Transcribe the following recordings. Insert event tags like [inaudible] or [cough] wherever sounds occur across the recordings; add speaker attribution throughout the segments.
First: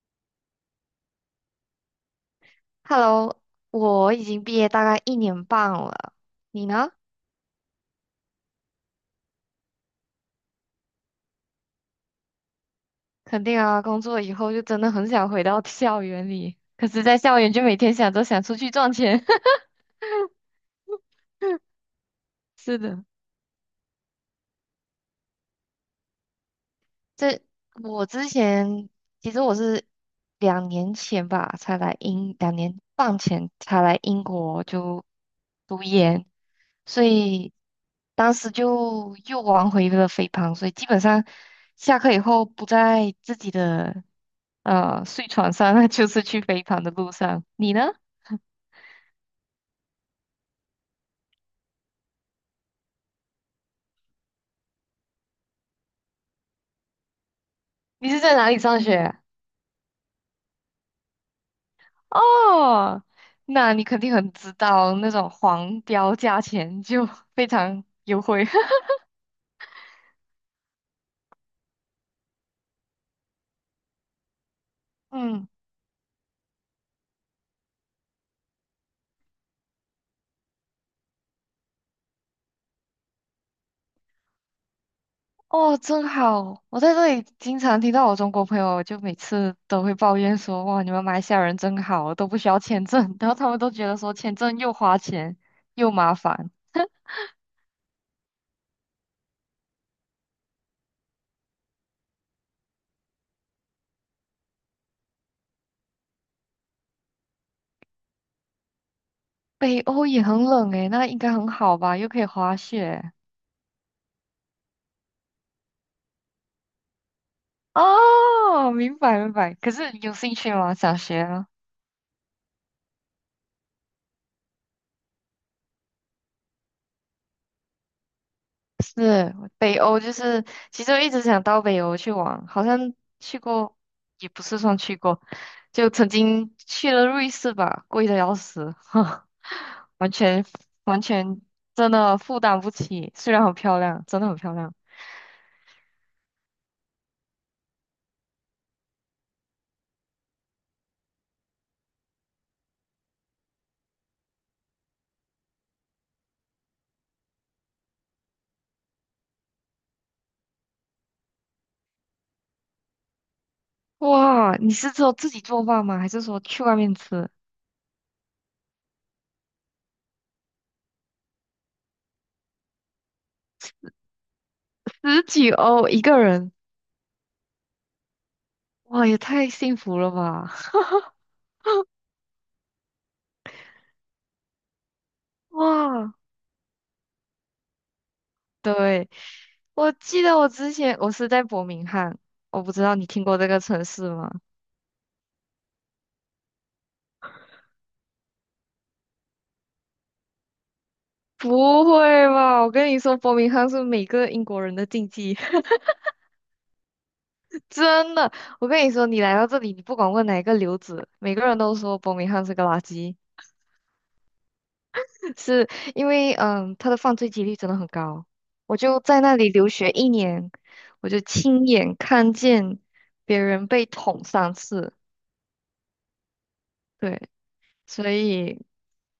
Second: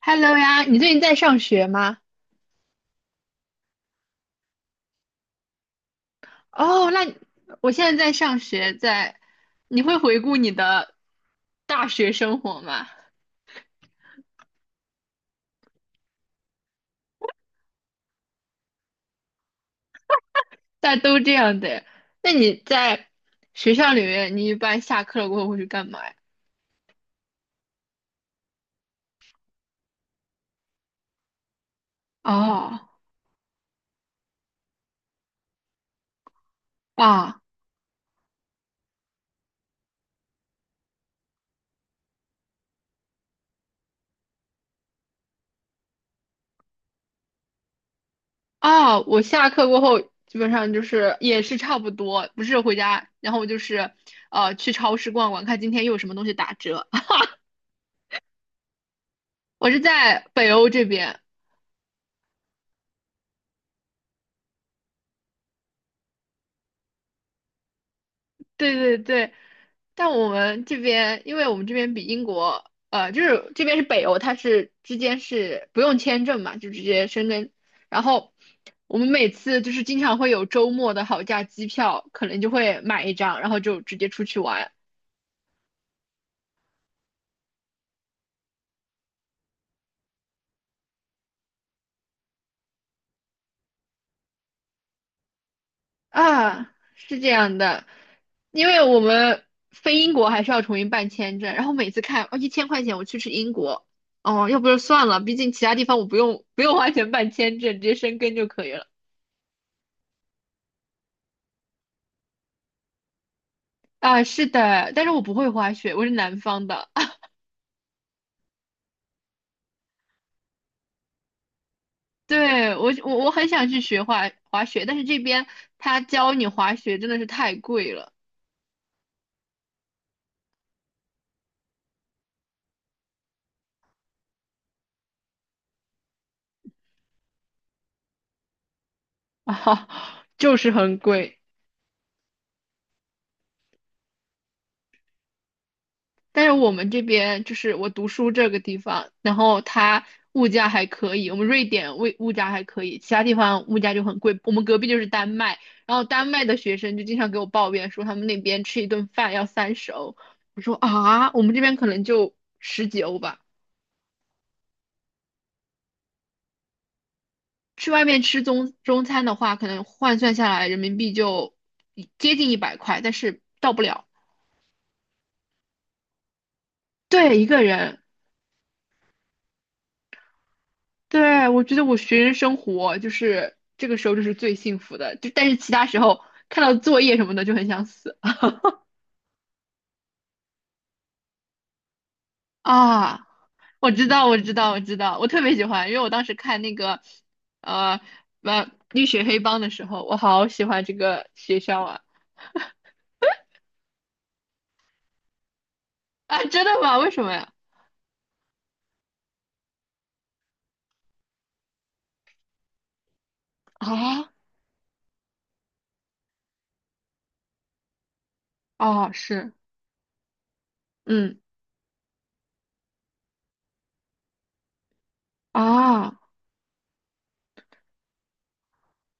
Speaker 1: Hello 呀，你最近在上学吗？
Speaker 2: Hello，我已经毕业大概1年半了，你
Speaker 1: 哦，
Speaker 2: 呢？
Speaker 1: 那你我现在在上学，你会回顾你的大学生活吗？
Speaker 2: 肯定啊，工作以后就真的很想回到校园里，可是，在校园就每天想着想出去赚钱。[laughs]
Speaker 1: 大家都这样的。那你
Speaker 2: 是的，
Speaker 1: 在学校里面，你一般下课了过后会去干嘛呀？
Speaker 2: 这我之前其实我是2年前吧，才来英，两
Speaker 1: 哦，
Speaker 2: 年半前才来英国就读研，所
Speaker 1: 啊
Speaker 2: 以当时就又玩回了肥胖，所以基本上下课以后不在自己的。睡床上 [laughs] 那就是去飞盘的路上。你呢？[laughs]
Speaker 1: 啊，我下课过后基本上就是也是差不多，不是回家，然后就是去超市逛逛，看今天又有什么东西打折。[laughs]
Speaker 2: 你是在哪里上学？
Speaker 1: 我是在北欧这边，
Speaker 2: 哦，那你肯定很知道那种黄标价钱就 [laughs] 非常优惠。
Speaker 1: 对对对，但我们这边，因为我们这边比英国，就是这边是北欧，它是之
Speaker 2: [laughs]
Speaker 1: 间
Speaker 2: 嗯，
Speaker 1: 是不用签证嘛，就直接申根。然后我们每次就是经常会有周末的好价机票，可能就会买一张，然后就直接出去玩
Speaker 2: 哦，真好！我在这里经常听到我中国朋友，就每次都会抱怨说："哇，你们马来西亚人真好，都不需要签证。[laughs]” 然后他们都觉得说签证又花钱又麻烦。
Speaker 1: 啊，是这样的。因为我们飞英国还是要重新办签证，然后每次看哦1000块钱我去吃英国，哦，要不就算了，毕竟其他地方我不用花钱办签证，直接申根就可以了。
Speaker 2: 北欧也很冷诶，那应该很好吧？又可以滑雪。
Speaker 1: 啊，是的，但是我不会滑雪，我是南方的。[laughs]
Speaker 2: 哦，明白明白。可是有兴趣吗？想学啊？
Speaker 1: 对，我很想去学滑雪，但是这边他教你滑雪真的是太贵了
Speaker 2: 是北欧，就是其实我一直想到北欧去玩，好像去过，也不是算去过，就曾经去了瑞士吧，贵的要死，[laughs]
Speaker 1: [laughs] 啊，
Speaker 2: 完全
Speaker 1: 就是很
Speaker 2: 完
Speaker 1: 贵。
Speaker 2: 全真的负担不起。虽然很漂亮，真的很漂亮。
Speaker 1: 但是我们这边就是我读书这个地方，然后它物价还可以，我们瑞典物价还可以，其他地方物价就很贵。我们隔壁就是丹麦，然后丹麦的学生就经常给我抱怨说他们那边吃一顿饭要30欧，我说啊，我们这边可能就十几欧吧。
Speaker 2: 哇，你是只有自己做饭吗？还是说去外面吃？
Speaker 1: 去外面吃中餐的话，可能换算下来人民币就接近100块，但是到不了。
Speaker 2: 十几欧一个人，
Speaker 1: 对，一个人。
Speaker 2: 哇，也太幸福了吧！
Speaker 1: 对，我觉得我学生生活就是这个时候就是最幸福的，就但
Speaker 2: [laughs]
Speaker 1: 是其他时
Speaker 2: 哇，
Speaker 1: 候看到作业什么的就很想死
Speaker 2: 对，我记得我之前我是在伯明翰，
Speaker 1: [laughs]
Speaker 2: 我不知道你听
Speaker 1: 啊！
Speaker 2: 过这个城
Speaker 1: 我知
Speaker 2: 市
Speaker 1: 道，
Speaker 2: 吗？
Speaker 1: 我知道，我知道，我特别喜欢，因为我当时看那个呃绿血黑帮的时候，我好喜欢这个学校
Speaker 2: 不
Speaker 1: 啊
Speaker 2: 会吧！我跟你说，伯明翰是每个英国人的禁忌，[laughs]
Speaker 1: 啊！真的吗？为什么呀？
Speaker 2: 真的。我跟你说，你来到这里，你不管问哪一个留子，每个人都说伯明翰是个垃圾，
Speaker 1: 啊
Speaker 2: [laughs] 是因为他的犯罪几率真的很高。我就
Speaker 1: 哦，
Speaker 2: 在那里
Speaker 1: 是，
Speaker 2: 留学一年，我就
Speaker 1: 嗯
Speaker 2: 亲眼看见别人被捅3次。
Speaker 1: 啊，
Speaker 2: 对。所以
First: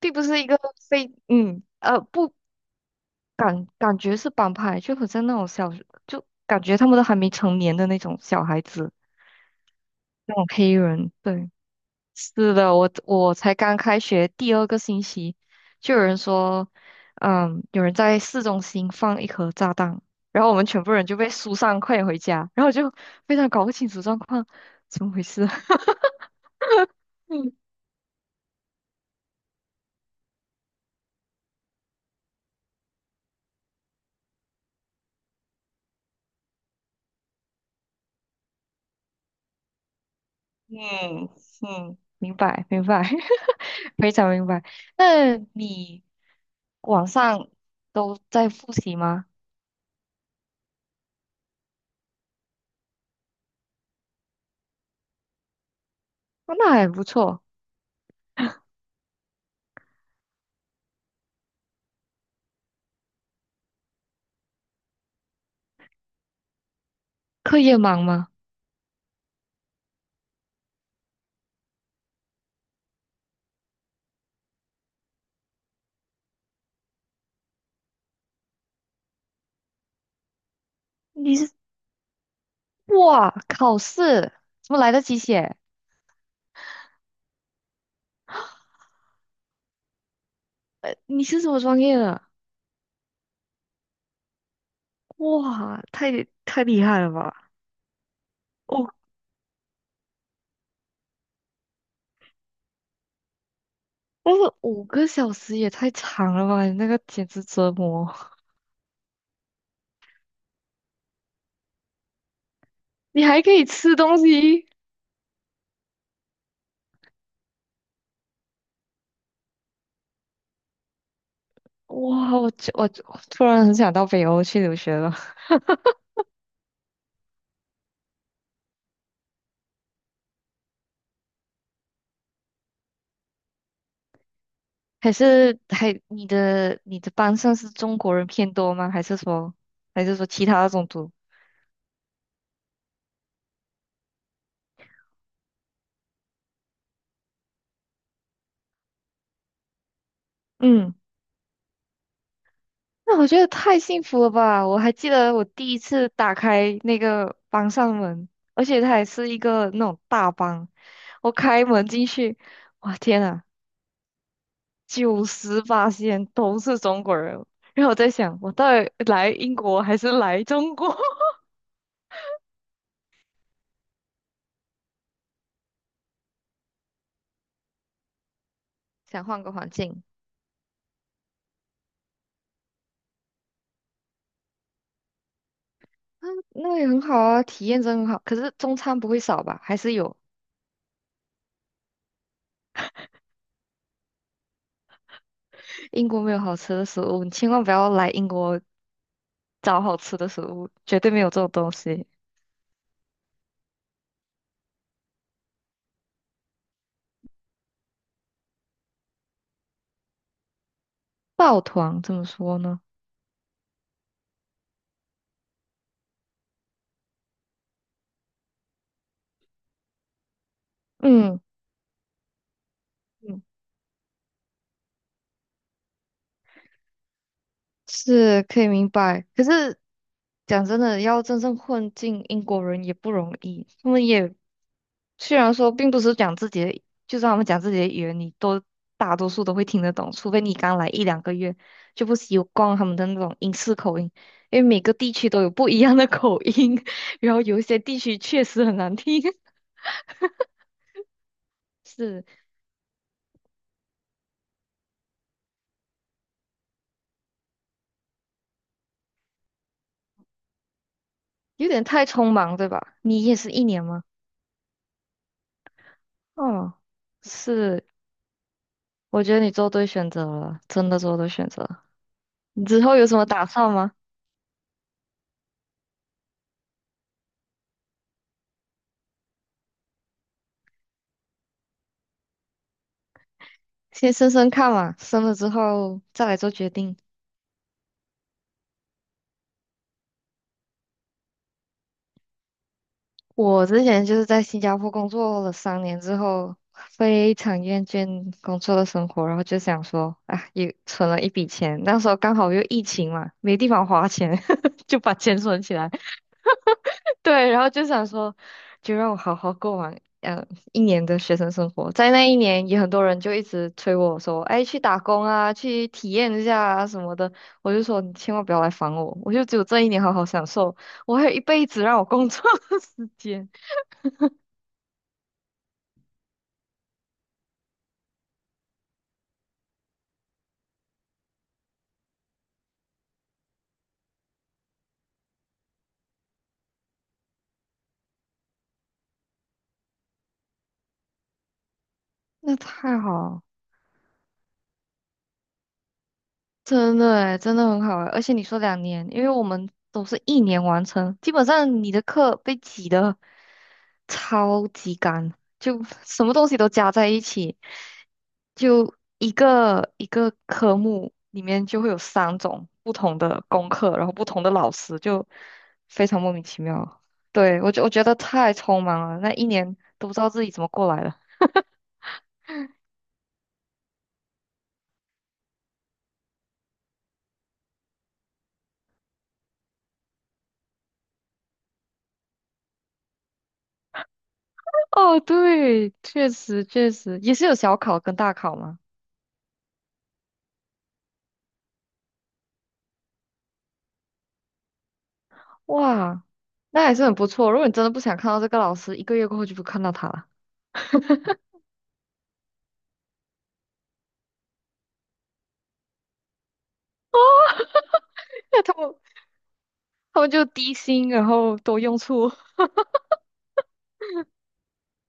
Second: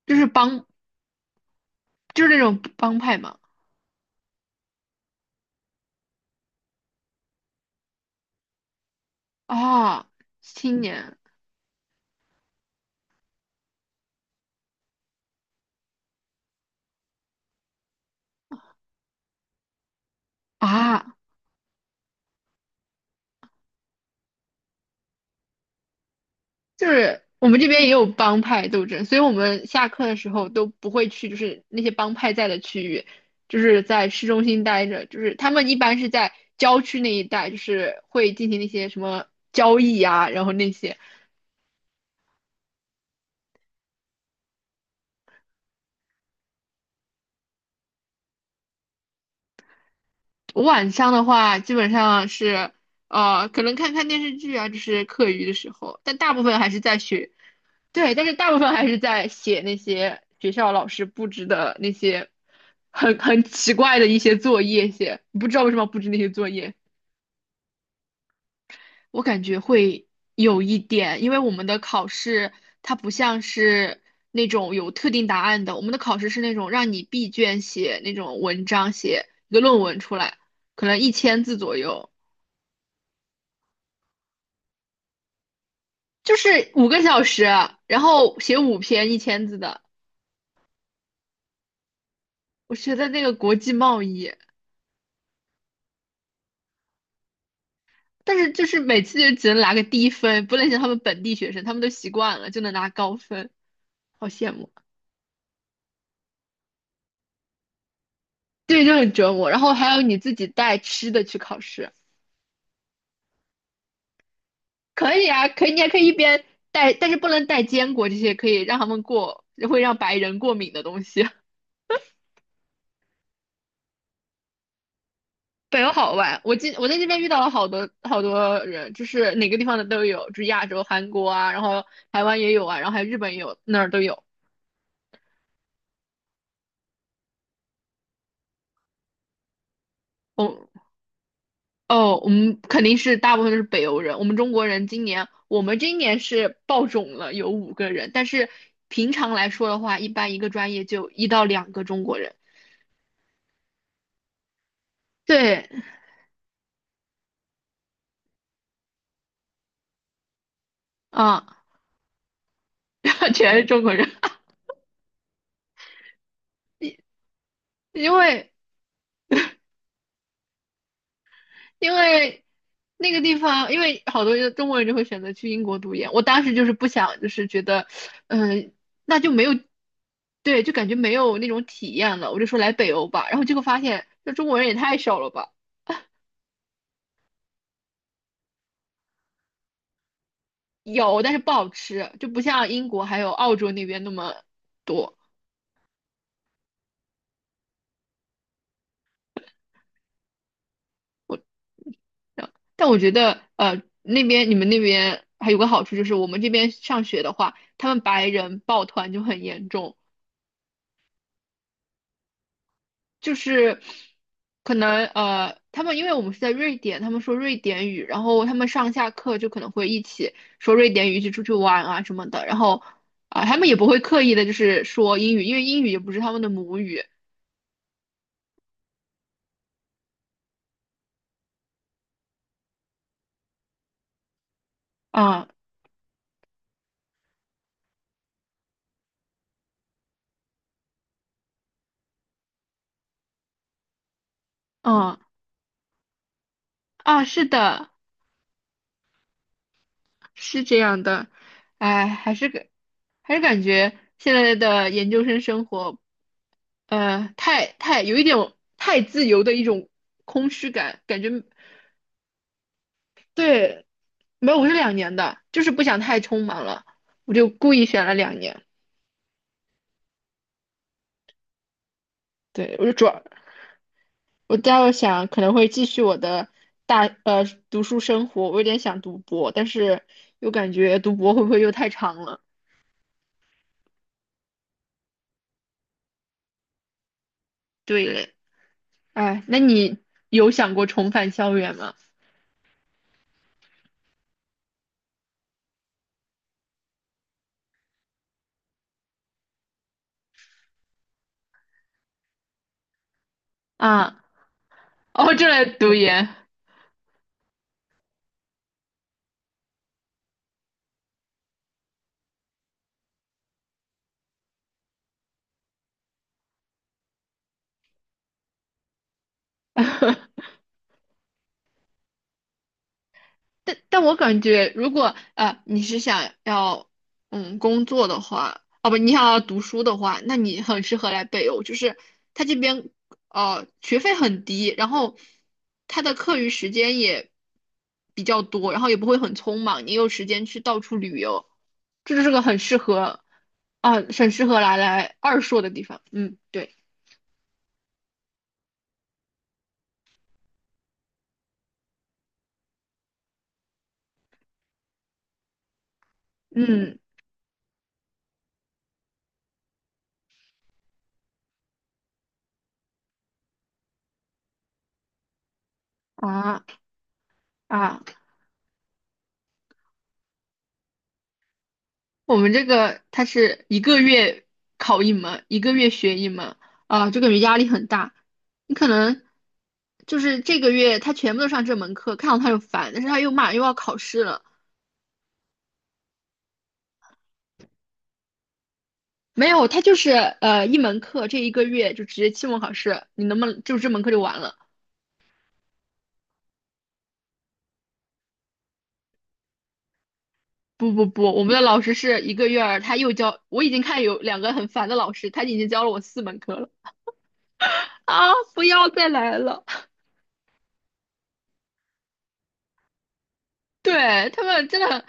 Speaker 2: 并
Speaker 1: 就
Speaker 2: 不
Speaker 1: 是
Speaker 2: 是一个
Speaker 1: 帮
Speaker 2: 非嗯呃
Speaker 1: 就是
Speaker 2: 不
Speaker 1: 那种帮派嘛。
Speaker 2: 感感觉是帮派，就好像那种小，就感觉他们都还没成年的那种小孩子，
Speaker 1: 啊，
Speaker 2: 那种黑
Speaker 1: 青
Speaker 2: 人。
Speaker 1: 年
Speaker 2: 对，是的，我才刚开学第二个星期，就有人说，有人在市中心放一颗炸弹，然后我们全部人
Speaker 1: 啊，
Speaker 2: 就被疏散，快点回家，然后就非常搞不清楚状况，怎么回事？[laughs]
Speaker 1: 就是我
Speaker 2: 嗯。
Speaker 1: 们这边也有帮派斗争，所以我们下课的时候都不会去，就是那些帮派在的区域，就是在市中心待着，就是他们一般是在郊区那一带，就是会进行那些什么交易啊，然后那些。
Speaker 2: 嗯嗯，明白明白，[laughs] 非常明白。那你晚上都在复习吗？
Speaker 1: 我晚上的话，基本上是可能看看电视剧啊，就是课余的时候，但大部
Speaker 2: 哦
Speaker 1: 分还
Speaker 2: 那
Speaker 1: 是
Speaker 2: 还
Speaker 1: 在
Speaker 2: 不
Speaker 1: 学
Speaker 2: 错。
Speaker 1: 对，但是大部分还是在写那些学校老师布置的那些很奇怪的一些作业写，不知道为什么布置那些作业，
Speaker 2: 课业忙吗？
Speaker 1: 我感觉会有一点，因为我们的考试它不像是那种有特定答案的，我们的考试是那种让你闭卷写那种文章，写一个论文出来，可能一
Speaker 2: 你
Speaker 1: 千
Speaker 2: 是
Speaker 1: 字左右，
Speaker 2: 哇，考试怎么来得及写？
Speaker 1: 就是5个小时，然后写五篇一千字的，
Speaker 2: 呃，你是什么专业的？
Speaker 1: 我觉得那个国际贸易。
Speaker 2: 哇，太厉害了吧！
Speaker 1: 但是就是
Speaker 2: 哦，
Speaker 1: 每次就只能拿个低分，不能像他们本地学生，他们都习惯了，就能拿高分，好
Speaker 2: 但是
Speaker 1: 羡慕。
Speaker 2: 5个小时也太长了吧？你那个简直折磨。
Speaker 1: 对，就很折磨。然后还有你自己带吃的去考试，
Speaker 2: [laughs] 你还可以吃东西？
Speaker 1: 可以啊，可以，你还可以一边带，但是不能带坚果这些可以让他们过，会让白人过敏的东西。[laughs]
Speaker 2: 哇，我突然很想到北欧去留学了。
Speaker 1: 北欧好玩，我在这边遇到了好多好多人，就是哪个地方的都有，就是亚洲、韩国啊，然后台湾也有啊，然后还有日本也有，那儿都有。
Speaker 2: 还是还你的班上是中国人偏多吗？还是说其
Speaker 1: 我
Speaker 2: 他的种族？
Speaker 1: 哦，我们肯定是大部分都是北欧人。我们中国人今年，我们今年是爆种了，有五个人。但是平常来说的话，一般一个专业
Speaker 2: 嗯，
Speaker 1: 就一到两个中国人。
Speaker 2: 那我觉得太幸福了吧！我还记得我
Speaker 1: 对，
Speaker 2: 第一次打开那个班上门，而且它还是一个那种大班，我
Speaker 1: 啊，
Speaker 2: 开门进去，哇天
Speaker 1: [laughs]
Speaker 2: 啊，
Speaker 1: 全是中国人，[laughs]
Speaker 2: 98仙都是中国人，然后我
Speaker 1: 因
Speaker 2: 在想，
Speaker 1: 为
Speaker 2: 我到底来英国还是来中国？
Speaker 1: 因为那个地方，因为好多中国人就会选择去英国读研。我当时就是不想，就是觉得，嗯、
Speaker 2: [laughs]
Speaker 1: 那
Speaker 2: 想
Speaker 1: 就没
Speaker 2: 换
Speaker 1: 有，
Speaker 2: 个环境。
Speaker 1: 对，就感觉没有那种体验了。我就说来北欧吧，然后结果发现，这中国人也太少了吧。
Speaker 2: 嗯，那也很好啊，体验真很好。可是中餐不会少吧？还是有。
Speaker 1: 有，但是不好吃，就不像英国还有澳洲那边那么多。
Speaker 2: 英国没有好吃的食物，你千万不要来英国找好吃的食物，绝对没有这种东西。
Speaker 1: 嗯但我觉得，那边你们那边还有个好处就是，我们这边上学的话，他们白人抱团就很严重，
Speaker 2: 抱团怎么说呢？
Speaker 1: 就是可能他们因为我们是在瑞典，他们说瑞典语，然后他们上下课就可能会一起说瑞典语，一起
Speaker 2: 嗯
Speaker 1: 出去玩啊什么的，然后
Speaker 2: 嗯，
Speaker 1: 啊、他们也不会刻意的就是说英语，因为英语也不是他们的母语
Speaker 2: 是可以明白。可是讲真的，要真正混进英国人也不容易。他们也虽
Speaker 1: 啊，
Speaker 2: 然说并不是讲自己的，就算他们讲自己的语言，你都大多数都会听得懂，除非你刚来一两个月就不习惯他们的那种英式口音，因为每个地
Speaker 1: 嗯
Speaker 2: 区都有不一样的口音，[laughs]
Speaker 1: 啊，
Speaker 2: 然后
Speaker 1: 是
Speaker 2: 有一些
Speaker 1: 的。
Speaker 2: 地区确实很难听。
Speaker 1: 是这样的，
Speaker 2: [laughs]
Speaker 1: 哎，
Speaker 2: 是。
Speaker 1: 还是感觉现在的研究生生活，太有一点太自由的一种空虚感，感觉
Speaker 2: 有点太匆忙，对吧？你也是一
Speaker 1: 对，
Speaker 2: 年吗？
Speaker 1: 没有，我是两年的，就是不想太匆忙
Speaker 2: 哦，
Speaker 1: 了，我就故
Speaker 2: 是，
Speaker 1: 意选了两年，
Speaker 2: 我觉得你做对选择了，真的做对选择。你
Speaker 1: 对，
Speaker 2: 之
Speaker 1: 我就
Speaker 2: 后
Speaker 1: 主
Speaker 2: 有什
Speaker 1: 要
Speaker 2: 么打算吗？
Speaker 1: 我倒想可能会继续我的大呃读书生活，我有点想读博，但是又感觉读博会不会又太长了？
Speaker 2: 先升升看嘛，升了之后再来做决定。
Speaker 1: 对嘞，哎，那你有想过重返校园吗？
Speaker 2: 我之前就是在新加坡工作了3年之后，非常厌倦工作的生活，然后就想说，啊，也存了一笔钱，那时候刚好又疫情嘛，没地方花
Speaker 1: 啊。
Speaker 2: 钱，[laughs] 就
Speaker 1: [laughs]
Speaker 2: 把
Speaker 1: 哦，
Speaker 2: 钱
Speaker 1: 这
Speaker 2: 存
Speaker 1: 来
Speaker 2: 起来，
Speaker 1: 读研。
Speaker 2: [laughs] 对，然后就想说，就让我好好过完一年的学生生活。在那一年，也很多人就一直催我说，哎，去打工啊，去体验一下啊什么的。我就说，你千万不要来烦我，我就只有这一年好好享
Speaker 1: [laughs]
Speaker 2: 受，我还有一辈子让我工作的 [laughs] 时间。
Speaker 1: 但我感觉，如果啊，你是想要工作的话，哦不，你想要读书的话，那你很适合来北欧，就是他这边学费很低，然后他的课余时间也比较多，然后也不会很匆忙，你有时间去到处旅游，这就是个
Speaker 2: 那
Speaker 1: 很适
Speaker 2: 太
Speaker 1: 合
Speaker 2: 好，
Speaker 1: 啊很适合来二硕的地方。嗯，对，
Speaker 2: 真的诶，真的很好诶。而且你说两年，因为我们都是一年完成，基本上你的课被挤的。超级干，就什么东西都加
Speaker 1: 嗯
Speaker 2: 在一起，就一个一个科目里面就会有3种不同的功课，然后不同的老师，就非常莫名其
Speaker 1: 啊
Speaker 2: 妙。对，我
Speaker 1: 啊。
Speaker 2: 觉得太匆忙了，那一年都不知道自己怎么过来的。
Speaker 1: 我们这个它是一个月考一门，一个月学一门，啊，就感觉压力很大。你可能就是这个月他全部都上这门课，看到他就烦，但是他又马上又要考试了。
Speaker 2: 哦，对，确实确实也是有小考跟大考嘛。
Speaker 1: 没有，他就是一门课，这一个月就直接期末考试，你能不能就这门课就完了？
Speaker 2: 哇，那还是很不错。如果你真的不想看到这个老师，一个月过后就不看到他了，
Speaker 1: 不不不，我们的老师是一个月儿，他又教，我已经看有两个很烦的老师，他已经教了我4门课了啊！
Speaker 2: [laughs] 那
Speaker 1: 不
Speaker 2: 他
Speaker 1: 要
Speaker 2: 们
Speaker 1: 再来了。
Speaker 2: 就低薪，然后多用处。
Speaker 1: [laughs] 对，他们真的，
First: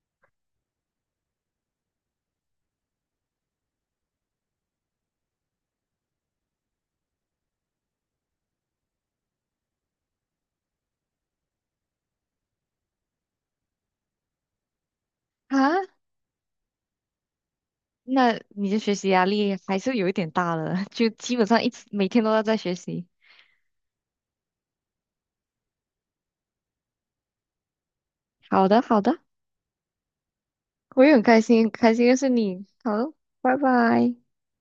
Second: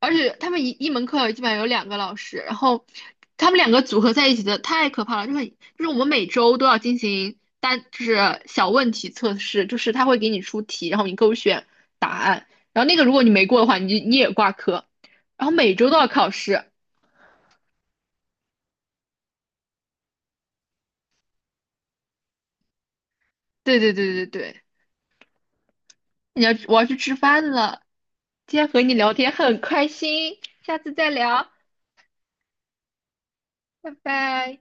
Speaker 1: 而且他们一门课基本上有2个老师，然后他们两个组合在一起的太可怕了，就是很就是我们每周都要进行就是小问题测试，就是他会给你出题，然后你勾选答案，然后那个如果你没过的话，你也挂科，然后
Speaker 2: 啊，
Speaker 1: 每周都要考试。
Speaker 2: 那你的学习压力还是有一点大了，就基本上一直每天都要在学习。
Speaker 1: 对对对对对，我要去吃饭了，今天
Speaker 2: 好
Speaker 1: 和
Speaker 2: 的，
Speaker 1: 你
Speaker 2: 好
Speaker 1: 聊
Speaker 2: 的，
Speaker 1: 天很开心，下次
Speaker 2: 我
Speaker 1: 再
Speaker 2: 也很开
Speaker 1: 聊，
Speaker 2: 心，开心认识你。好，拜
Speaker 1: 拜
Speaker 2: 拜。
Speaker 1: 拜。